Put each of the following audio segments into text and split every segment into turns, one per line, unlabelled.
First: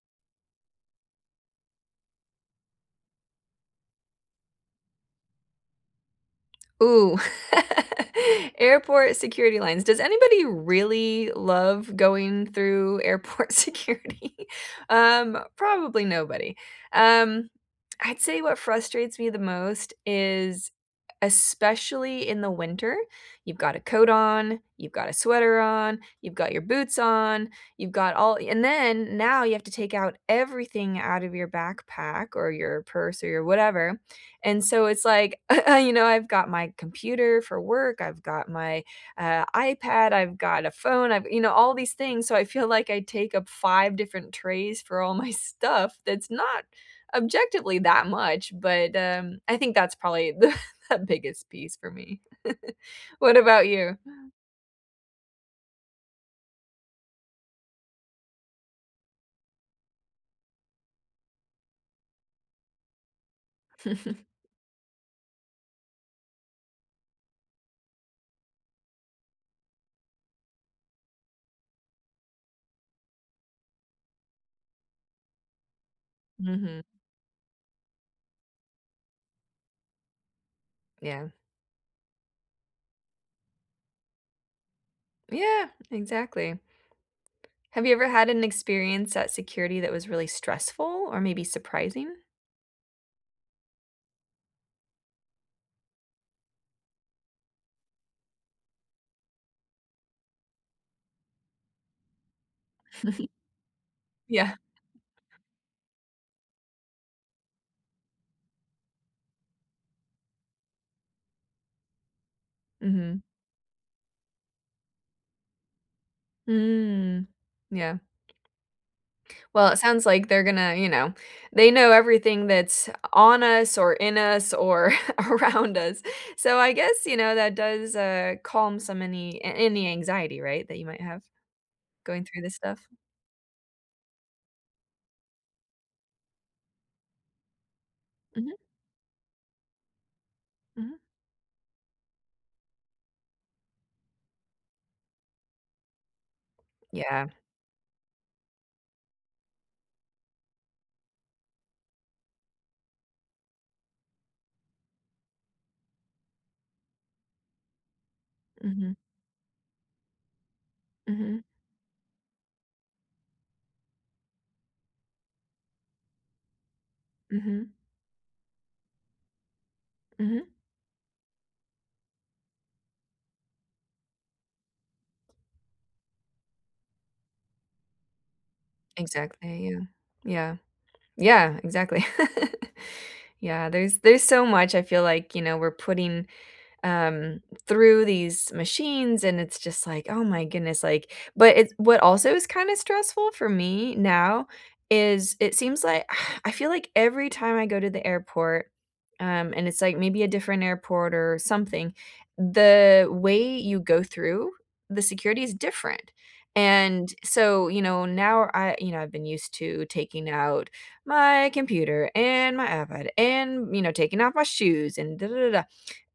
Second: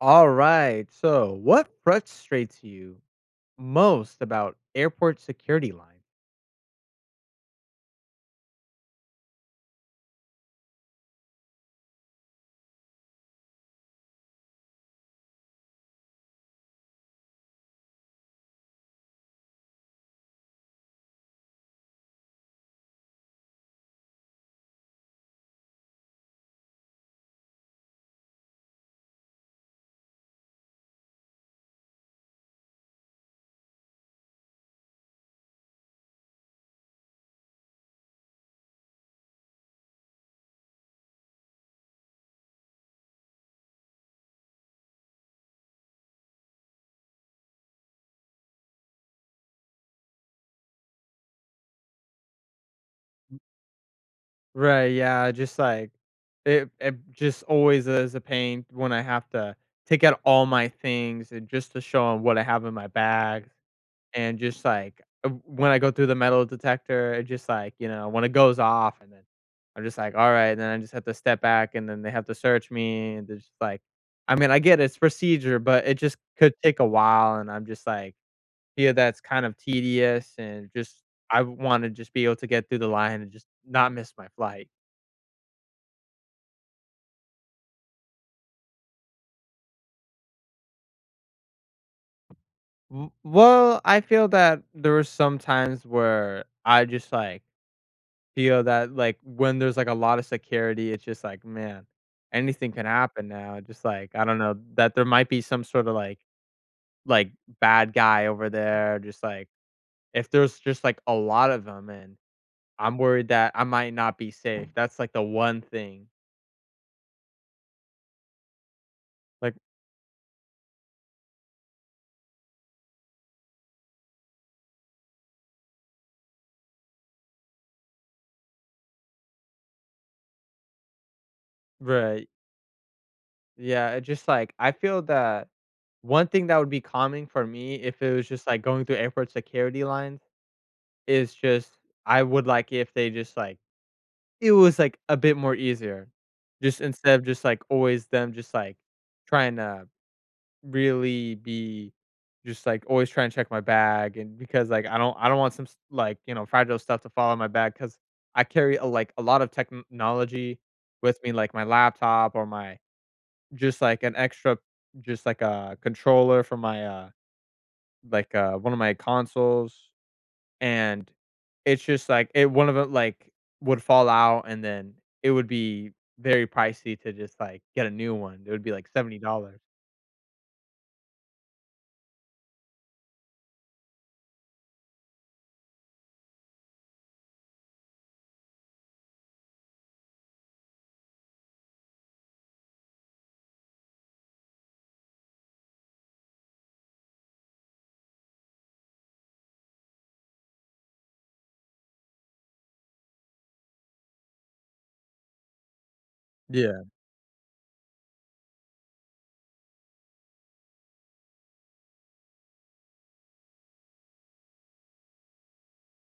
Alright, so what frustrates you most about airport security line?
Ooh, airport security lines, does anybody really love going through airport security? Um, probably nobody, um, I'd say what frustrates me the most is especially in the winter, you've got a coat on, you've got a sweater on, you've got your boots on, you've got all and then now you have to take out everything out of your backpack or your purse or your whatever. And so it's like, you know, I've got my computer for work, I've got my, uh, iPad, I've got a phone, I've you know, all these things, so I feel like I take up 5 different trays for all my stuff that's not objectively that much, but, um, I think that's probably the the biggest piece for me. What about you?
Right, yeah, just like it it just always is a pain when I have to take out all my things and just to show 'em what I have in my bag. And just, like w when I go through the metal detector, it just, like, you know when it goes off, and then I'm just like, "Alright," and then I just have to step back, and then they have to search me, and there's, like I mean, I get it, it's procedure, but it just could take
Mhm.
a while, and I'm just like, yeah, that's kind of tedious and just
Yeah.
I wanna just be able to get through the line and just not miss my flight.
Yeah. Exactly. Have you ever had an experience at security that was really stressful or maybe surprising?
W well, I feel that there were some times where I just, like, feel that, like, when there's, like, a lotta security, it's just like, "Man, anything can happen now," just like, I don't know,
Yeah.
that there might be some sorta, like like, bad guy over there, just like if there's just, like, a lot of them, and I'm
Mhm.
worried that I might not be safe, that's, like, the one thing.
Mm, yeah.
Like
Well, it sounds like they're gonna you know, they know everything that's o on us or in us or around us. So I guess, you know, that does, uh, calm some any a any anxiety, right, that you might have going
Right.
through this stuff?
Yeah, it just like I feel that one thing that would be calming for me if it was just,
Mhm.
like, going through airport security line
Mhm.
is just, I would like if they just, like it was, like, a bit more easier. Just instead of
Yeah.
just, like, always them just, like, trying to really be just, like, always trying to check my bag and because, like, I don't I don't want some s like, you know, fragile stuff to fall out my bag 'cause I carry,
Mhm.
like, a lot of technology with me,
Mhm.
like my laptop or my just, like, an extra just, like, a controller for my, uh,
Mhm.
like, uh, one of my consoles,
Mhm.
and it's just like it one of the like, would fall out, and then it would be very pricey to just, like, get a new one, it would be, like, $70.
Exactly, yeah, yeah. Yeah, exactly. Yeah, there's there's so much I feel like, you know, we're putting, um, through these machines, and it's just like, "Oh my goodness," like but it what also is kinda stressful for me now is, it seems like I feel like every time I go to the airport, um, and it's like maybe a different airport or something, the way you go through the security is different,
Yeah.
and so, you know, now I you know, I've been used to taking out my computer and my iPad and, you know, taking off my shoes and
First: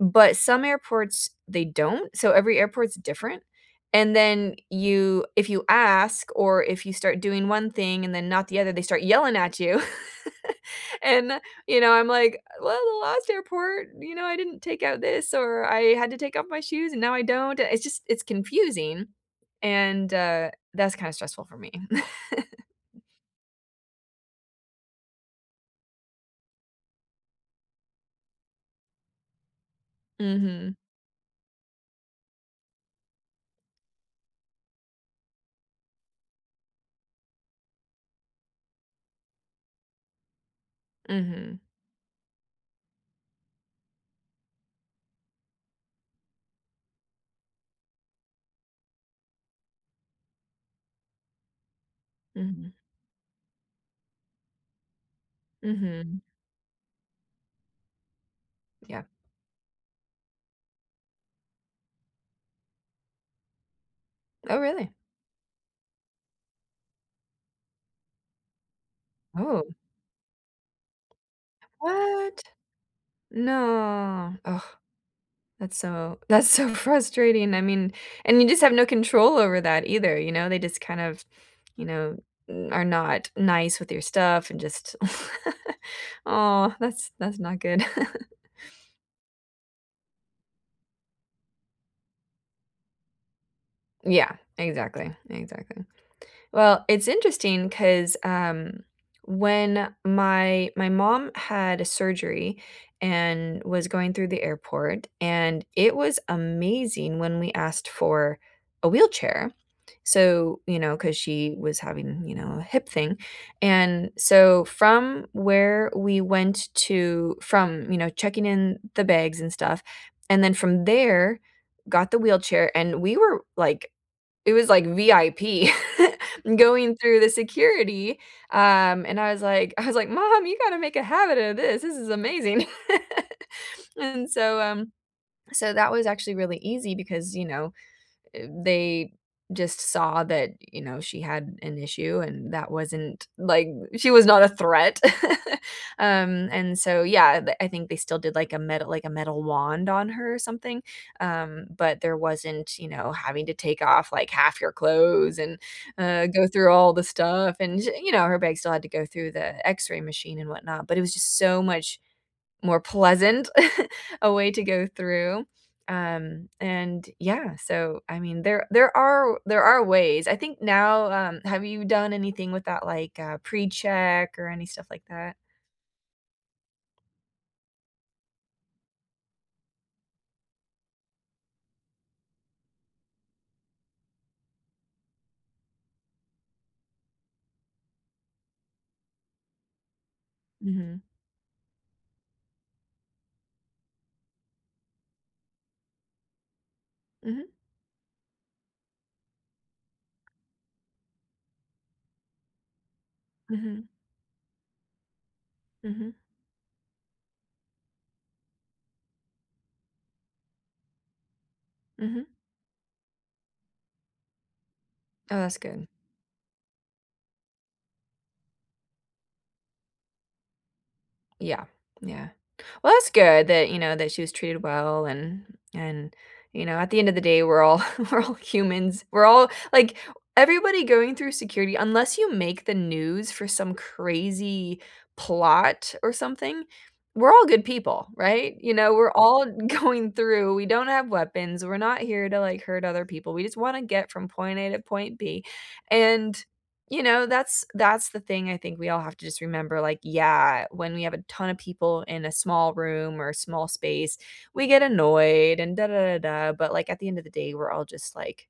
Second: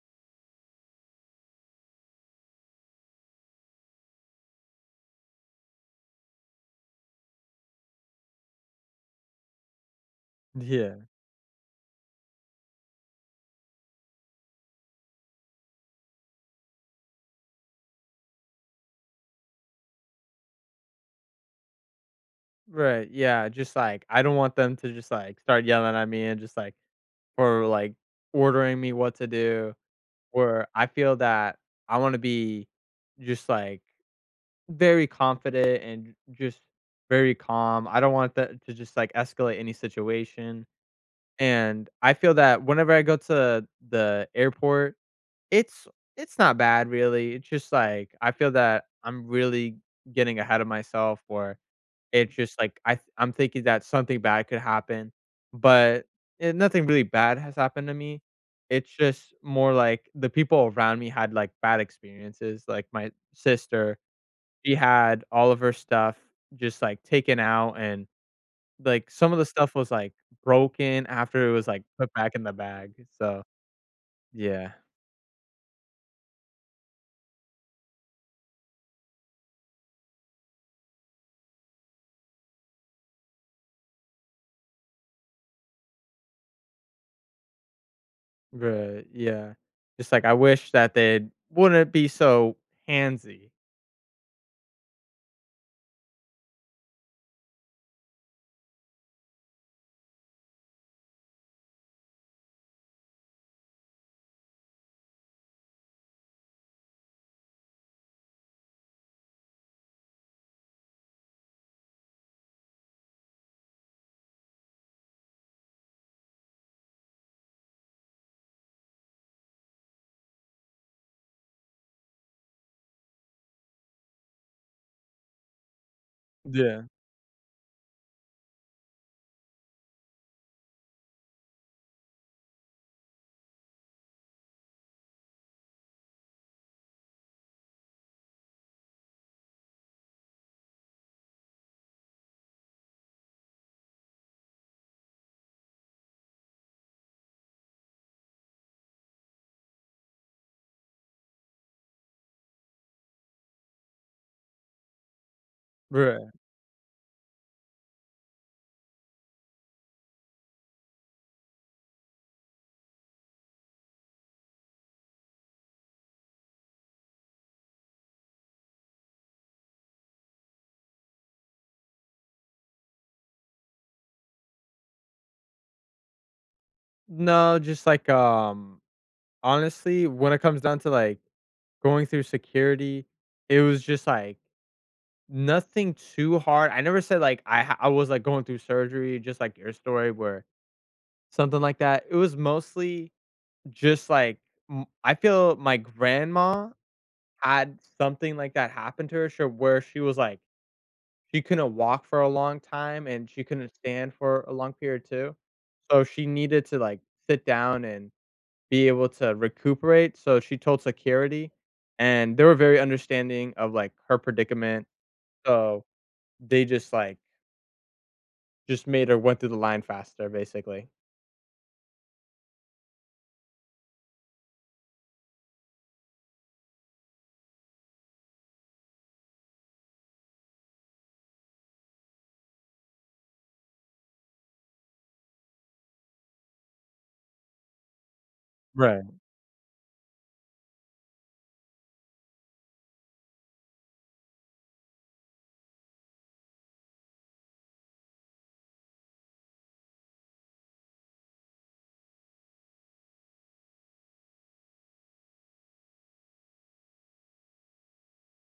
but some airports, they don't, so every airport's different, and then you if you ask or if you start doing one thing and then not the other, they start yelling at you.
Yeah.
And, you know, I'm like, "Well, the last airport, you know, I didn't take out this, or I had to take off my shoes, and now I don't." Uh, it's just it's confusing, and, uh, that's kinda stressful for me.
Right, yeah, just, like, I don't want them to just, like, start yelling at me and just, like or, like, ordering me what to do, or
Mhm.
I feel that I wanna be just, like, very confident and j just very calm, I don't want that to just, like, escalate any situation.
Mhm.
And I feel that whenever I go to the airport, it's it's not bad, really, it's just, like, I feel that I'm really getting ahead of myself, or it's just,
Mhm.
like, I th I'm thinking that something bad could happen, but,
Mhm.
eh, nothing really bad has happened to me. It's
Yeah.
just more like the people around me had, like, bad experiences, like, my sister,
Oh,
she
really?
had all of her stuff just, like, taken out, and, like, some of the
Oh.
stuff was, like, broken after it was, like, put back in
What?
the bag, eh, so,
No,
yeah.
that's so that's so frustrating. I mean and you just have no control over that either, you know? They just kind of, you know, n are not nice with your stuff and just aw, that's that's not good.
Right, yeah. It's like I wish that they wouldn't be so handsy.
Yeah. Exactly, exactly. Well, it's interesting 'cause, um, when my my mom had a surgery and was going through the airport, and it was amazing when we asked for a wheelchair. So, you know, 'cause she was having, you know, a hip thing, and so from where we went to from, you know, checking in the bags and stuff, and then from there, got the wheelchair, and we were, like it was like VIP
Yeah.
going through the security, um, and I was like I was like, "Mom, you gotta make a habit of this. This is amazing." And so, um so that was actually really easy because, you know, eh, they just saw that, you know, she had an issue and that wasn't like she was not a threat, um, and so, yeah, the I think they still did, like a metal like a metal wand on her or something, um, but there wasn't, you know, having to take off, like, 1/2 your clothes and, uh,
Right.
go through all the stuff, and, you know, her bag still had to go through the X-ray machine and whatnot, but it was just so much more pleasant a way to go through, um, and yeah, so, I mean, there there are there are ways. I think now, um, have you done anything with that, like, uh, precheck or any stuff like that?
No, just like, um, honestly, when it comes down to, like, going through security, it was just, like, nothing too hard, I never said, like, I ha I was, like, going through surgery, just like your story, where
Mhm.
something like that, it was mostly just like m I feel my grandma
Mhm.
had something like that happen to her, she'll where she was like she couldn't walk for a long time, and she couldn't
Mhm.
stand for a long period too, so
Mhm.
she needed to, like, sit down and be able to recuperate, so she told security,
Mhm.
and they were very understanding of, like, her predicament,
Oh, that's
so
good.
they just, like just made her went through the line faster, basically.
Yeah. Yeah. Well, that's good that, you know that she was treated well and and, you know, at the end of the day, we're all we're all humans. We're all, like everybody going through security, unless you make the news for some crazy plot or something, we're all good people, right? You know,
Right.
we're all going through we don't have weapons, we're not here to, like, hurt other people, we just wanna get from point A to point B, and, you know, that's that's the thing I think we all have to just remember, like, yeah, when we have a ton of people in a small room or a small space, we get annoyed and but, like, at the end of the day, we're all just, like,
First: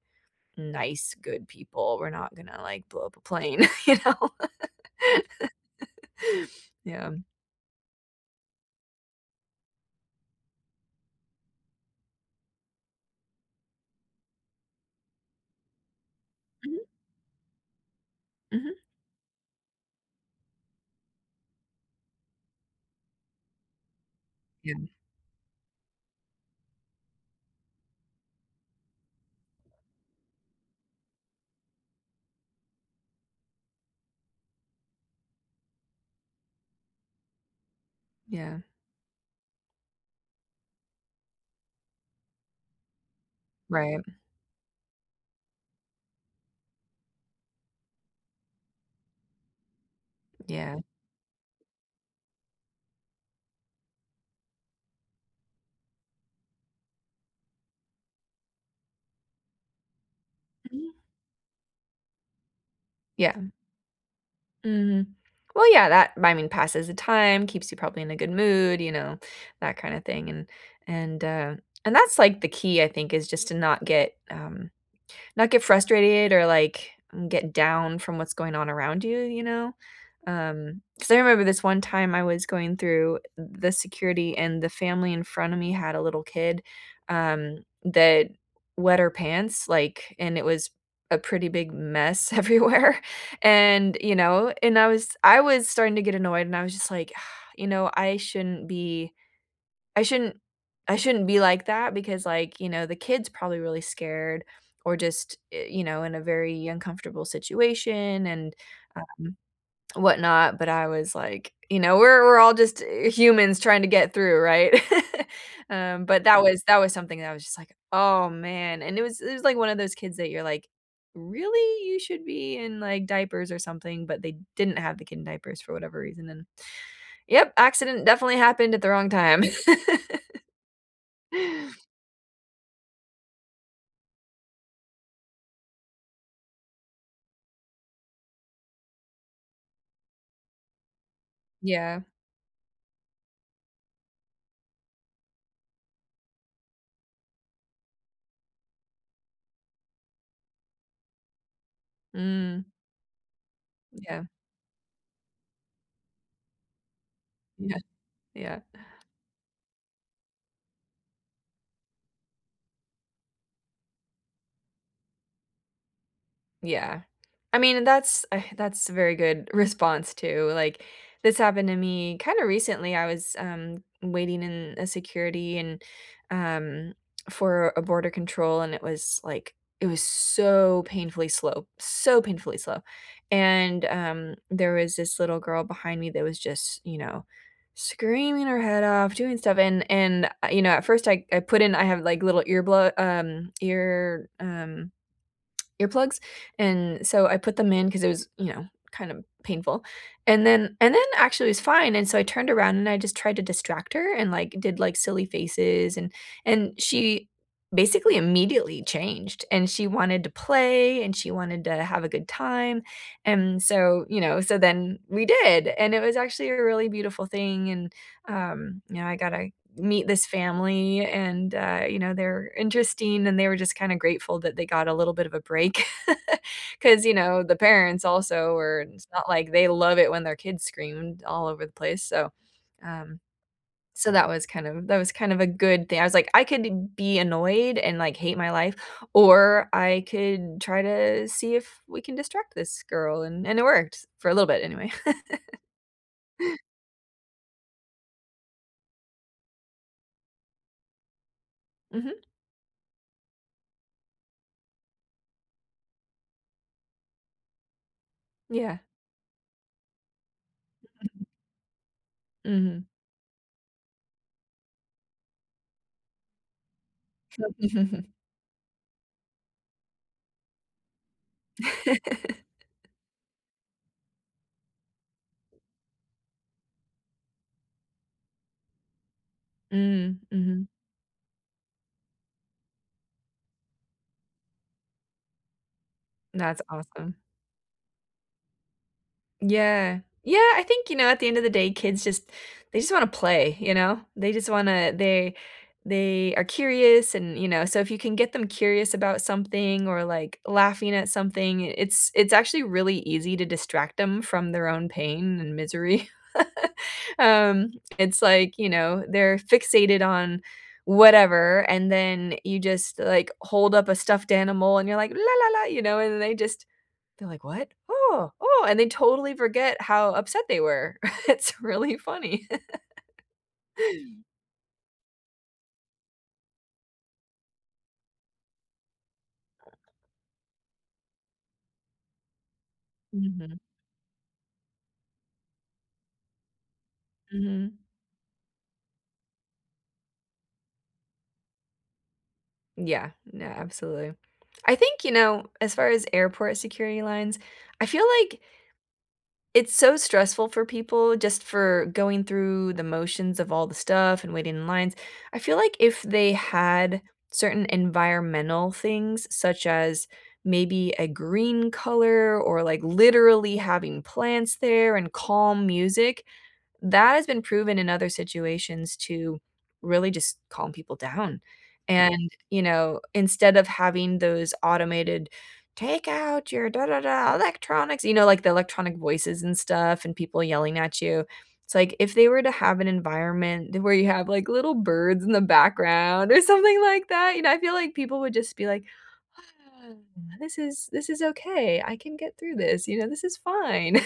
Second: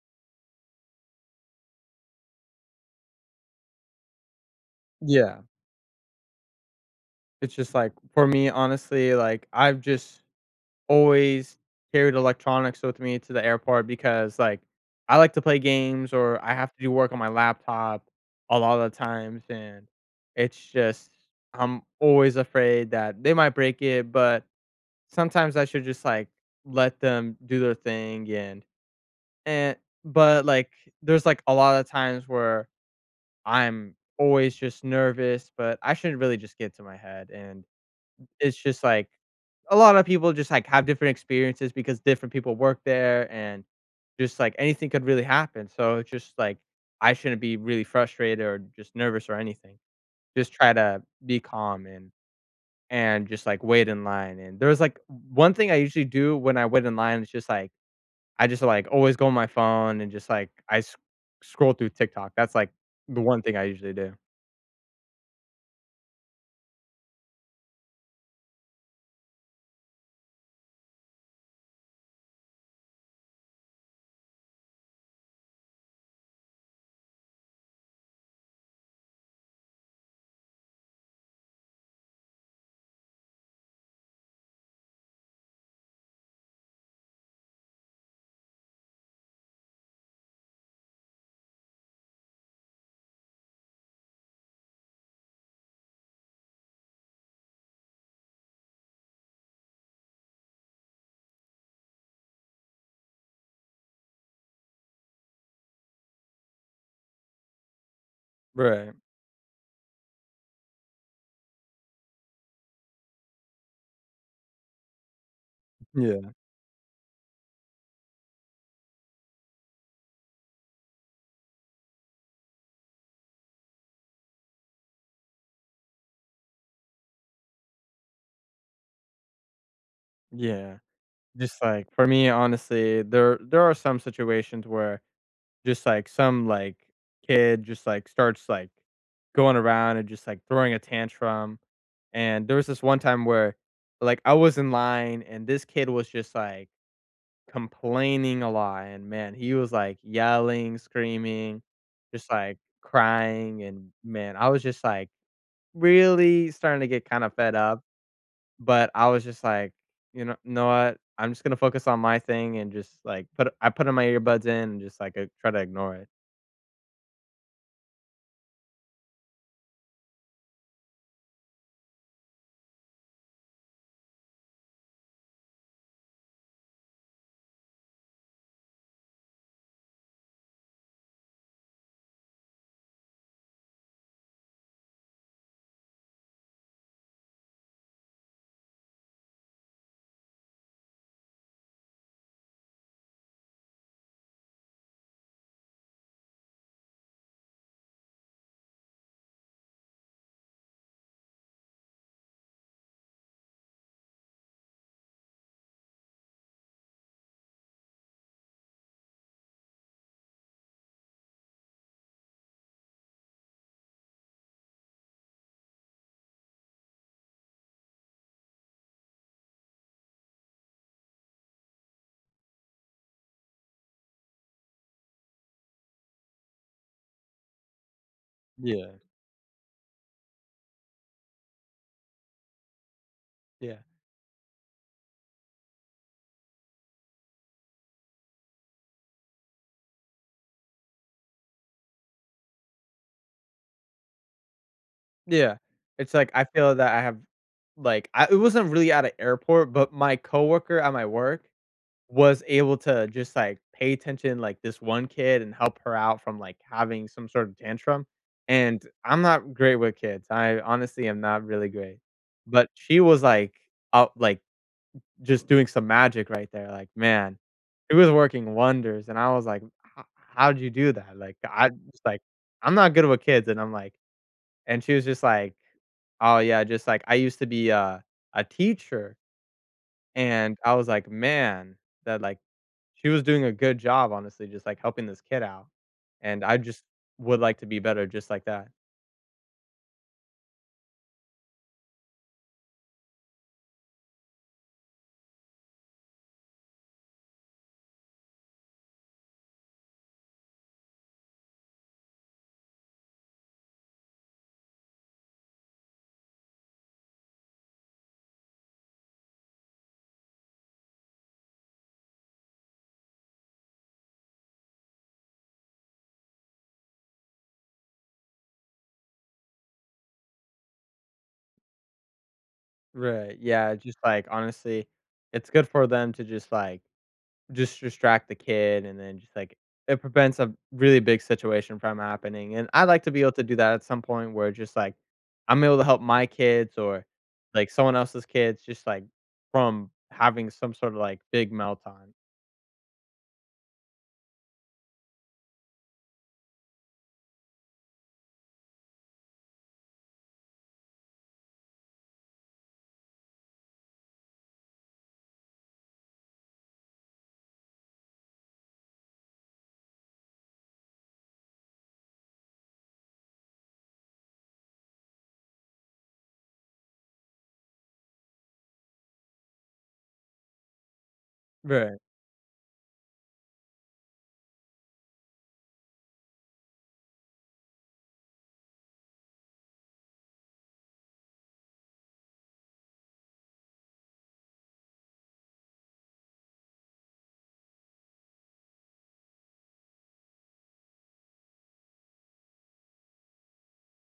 nice, good people, we're not gonna, like, blow up a plane, you know?
Yeah.
Yeah.
It's just like, for me, honestly, like, I've just always carried electronics with me to the airport because, like, I like to play games or I have
Mhm.
to do work on my laptop a
Mhm.
lotta the times, and it's just I'm always afraid that they might break it, but
Yeah.
sometimes I should just, like, let them do their thing, and, eh but, like, there's, like, a lotta times where I'm always just nervous, but I shouldn't really just get to my head, and it's
Yeah.
just, like, a lotta people just, like, have different experiences because different people work there, and
Right.
just, like, anything could really happen so it's just, like, I shouldn't be really frustrated or just nervous or anything. Just try
Yeah.
to be calm and and just, like, wait in line, and there was, like o one thing I usually do when I wait in line is just, like I just, like, always go on my phone and just, like, I sc
Mhm.
scroll through TikTok. That's, like, the
Yeah,
one
m
thing I usually do.
Mhm. Well, yeah, that, I mean, passes the time, keeps you probably in a good mood, you know, that kinda thing, and and, uh, that's, like, the key, I think, is just to not get, um not get frustrated or, like, get down from what's going on around you, you know? Um, 'cause I remember this one time I was going through the security, and the family in front of me had a little kid, um, that wet her pants, like, and it was a pretty big mess everywhere, and, you know, and I was I was starting to get annoyed and I was just like, you know, "I shouldn't be I shouldn't I shouldn't be like that because, like, you know, the kid's probably really scared or just, eh, you know, in a very uncomfortable situation and,
Right.
um, whatnot," but I was like, you know, we're we're all just humans trying to get through, right? Um, but
Yeah.
that was that was something that I was just like, "Oh, man," and it was it was like one of those kids that you're like, "Really? You should be in, like, diapers or something," but they didn't have the kid in diapers for whatever reason, and, yep, accident definitely happened at the wrong time.
Yeah. Just like, for me, honestly, there there are some situations where just, like, some, like, kid just, like, starts, like, going around and just, like, throwing a tantrum,
Yeah.
and there was this one time where, like, I was in line, and this kid was just, like, complaining a lot, and, man, he was, like, yelling, screaming, just, like,
Mm.
crying, and,
Yeah.
man, I was just, like, really starting to get kinda fed
Yeah.
up,
Yeah.
but I was just, like, "You know know what? I'm just gonna focus on my thing," and just, like, put I put all my earbuds in and just, like, uh, try to ignore it.
Yeah. I mean and that's that's very good response too, like, this happened to me kinda recently, I was, um, waiting in a security and, um for a border control, and it was like it was so painfully slow, so painfully slow, and, um, there was this little girl behind me that was just, you know, screaming her head off, doing stuff, and and, you know, at first, I I put in I have, like, little ear bl um, ear, um, earplugs, and so I put them in 'cause it was, you know, kinda painful, and then and then, actually, it was fine, and so I turned around and I just tried to distract her and, like, did, like, silly faces, and and she basically immediately changed, and she wanted to play and she wanted to have a good time, and so, you know so then we did, and it was actually a really beautiful thing, and, um, you know, I gotta meet this family and, uh, you know, they're interesting and they were just kinda grateful that they got a little bit of a break. 'Cause, you know, the parents also were
Yeah.
it's not like they love it when their kids screamed all over the place, so, um
Yeah.
so that was kind of that was kind of a good thing, I was like, "I could be annoyed and, like, hate my life, or I could try to see if we can distract this girl," and and it worked for a little bit anyway.
Yeah. It's like, I feel that I have like I it wasn't really at a airport, but my coworker at my work
Mhm.
was able to just, like, pay attention, like, this one kid and help her out from, like, having some sort of tantrum,
Yeah.
and I'm not great with kids, I honestly am not really great, but
Mhm.
she was, like, up like, just doing some magic right there, like, man. It was working wonders, and I was like, "H how'd you do that? Like, I it's like, I'm not good with kids," and I'm like and she was just like, "Oh, yeah, just like, I used to be a a teacher."
Mm,
And
mhm.
I was like, "Man," that, like, she was doing a good job, honestly, just, like, helping this kid out, and I
That's
just
awesome.
would like to be better just like that.
Yeah. Yeah, I think, you know, at the end of the day, kids just they just wanna play, you know? They just wanna they they are curious and, you know so if you can get them curious about something or, like, laughing at something, i it's it's actually really easy to distract them from their own pain and misery. Um, it's like, you know, they're fixated on whatever, and then you just, uh, like, hold up a stuffed animal and you're like, you know, and they just they're like, "What? Oh, oh," and they totally forget how upset they were. It's really funny.
Right, yeah, just, like, honestly, it's good for them to just, like just distract the kid and then just, like, it prevents a b really big situation from happening, and I'd like to be able to do
Mhm.
that at some point where just, like, I'm able to help my kids or, like,
Mhm.
someone else's kids just, like, from having some sort of, like, big meltdown.
Yeah. No, absolutely. I think, you know, as far as airport security lines, I feel like it's so stressful for people just for going through the motions of all the stuff and waiting in lines. I feel like if they had certain environmental things such as maybe a green color or, like, literally having plants there, and calm music, that has been proven in other situations to really just calm people down,
Right.
and, you know, instead of having those automated, "Take out your electronics," you know, like the electronic voices and stuff, and people yelling at you. It's like, if they were to have an environment d where you have, like, little birds in the background, or something like that, you know, I feel like people would just be like, "This is this is okay. I can get through this," you know, "this is fine."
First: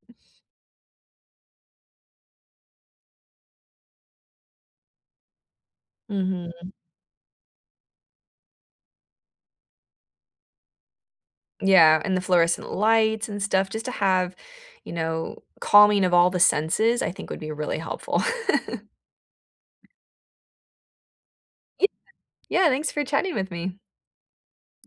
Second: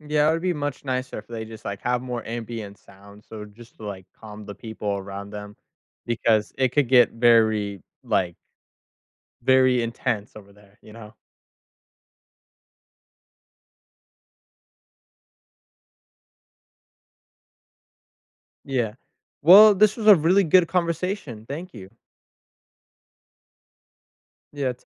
Yeah, it would be much nicer if they just, like, have more ambient sound, so just to, like, calm the people around them because it
Mhm.
could get very, like very intense over there, you know?
Yeah, and the fluorescent lights and stuff, just to have, you know, calming of all the senses, I think would be really helpful.
Yeah. Well, this was a really good conversation. Thank
Yeah.
you.
Yeah, thanks for chatting with me.
Yeah, t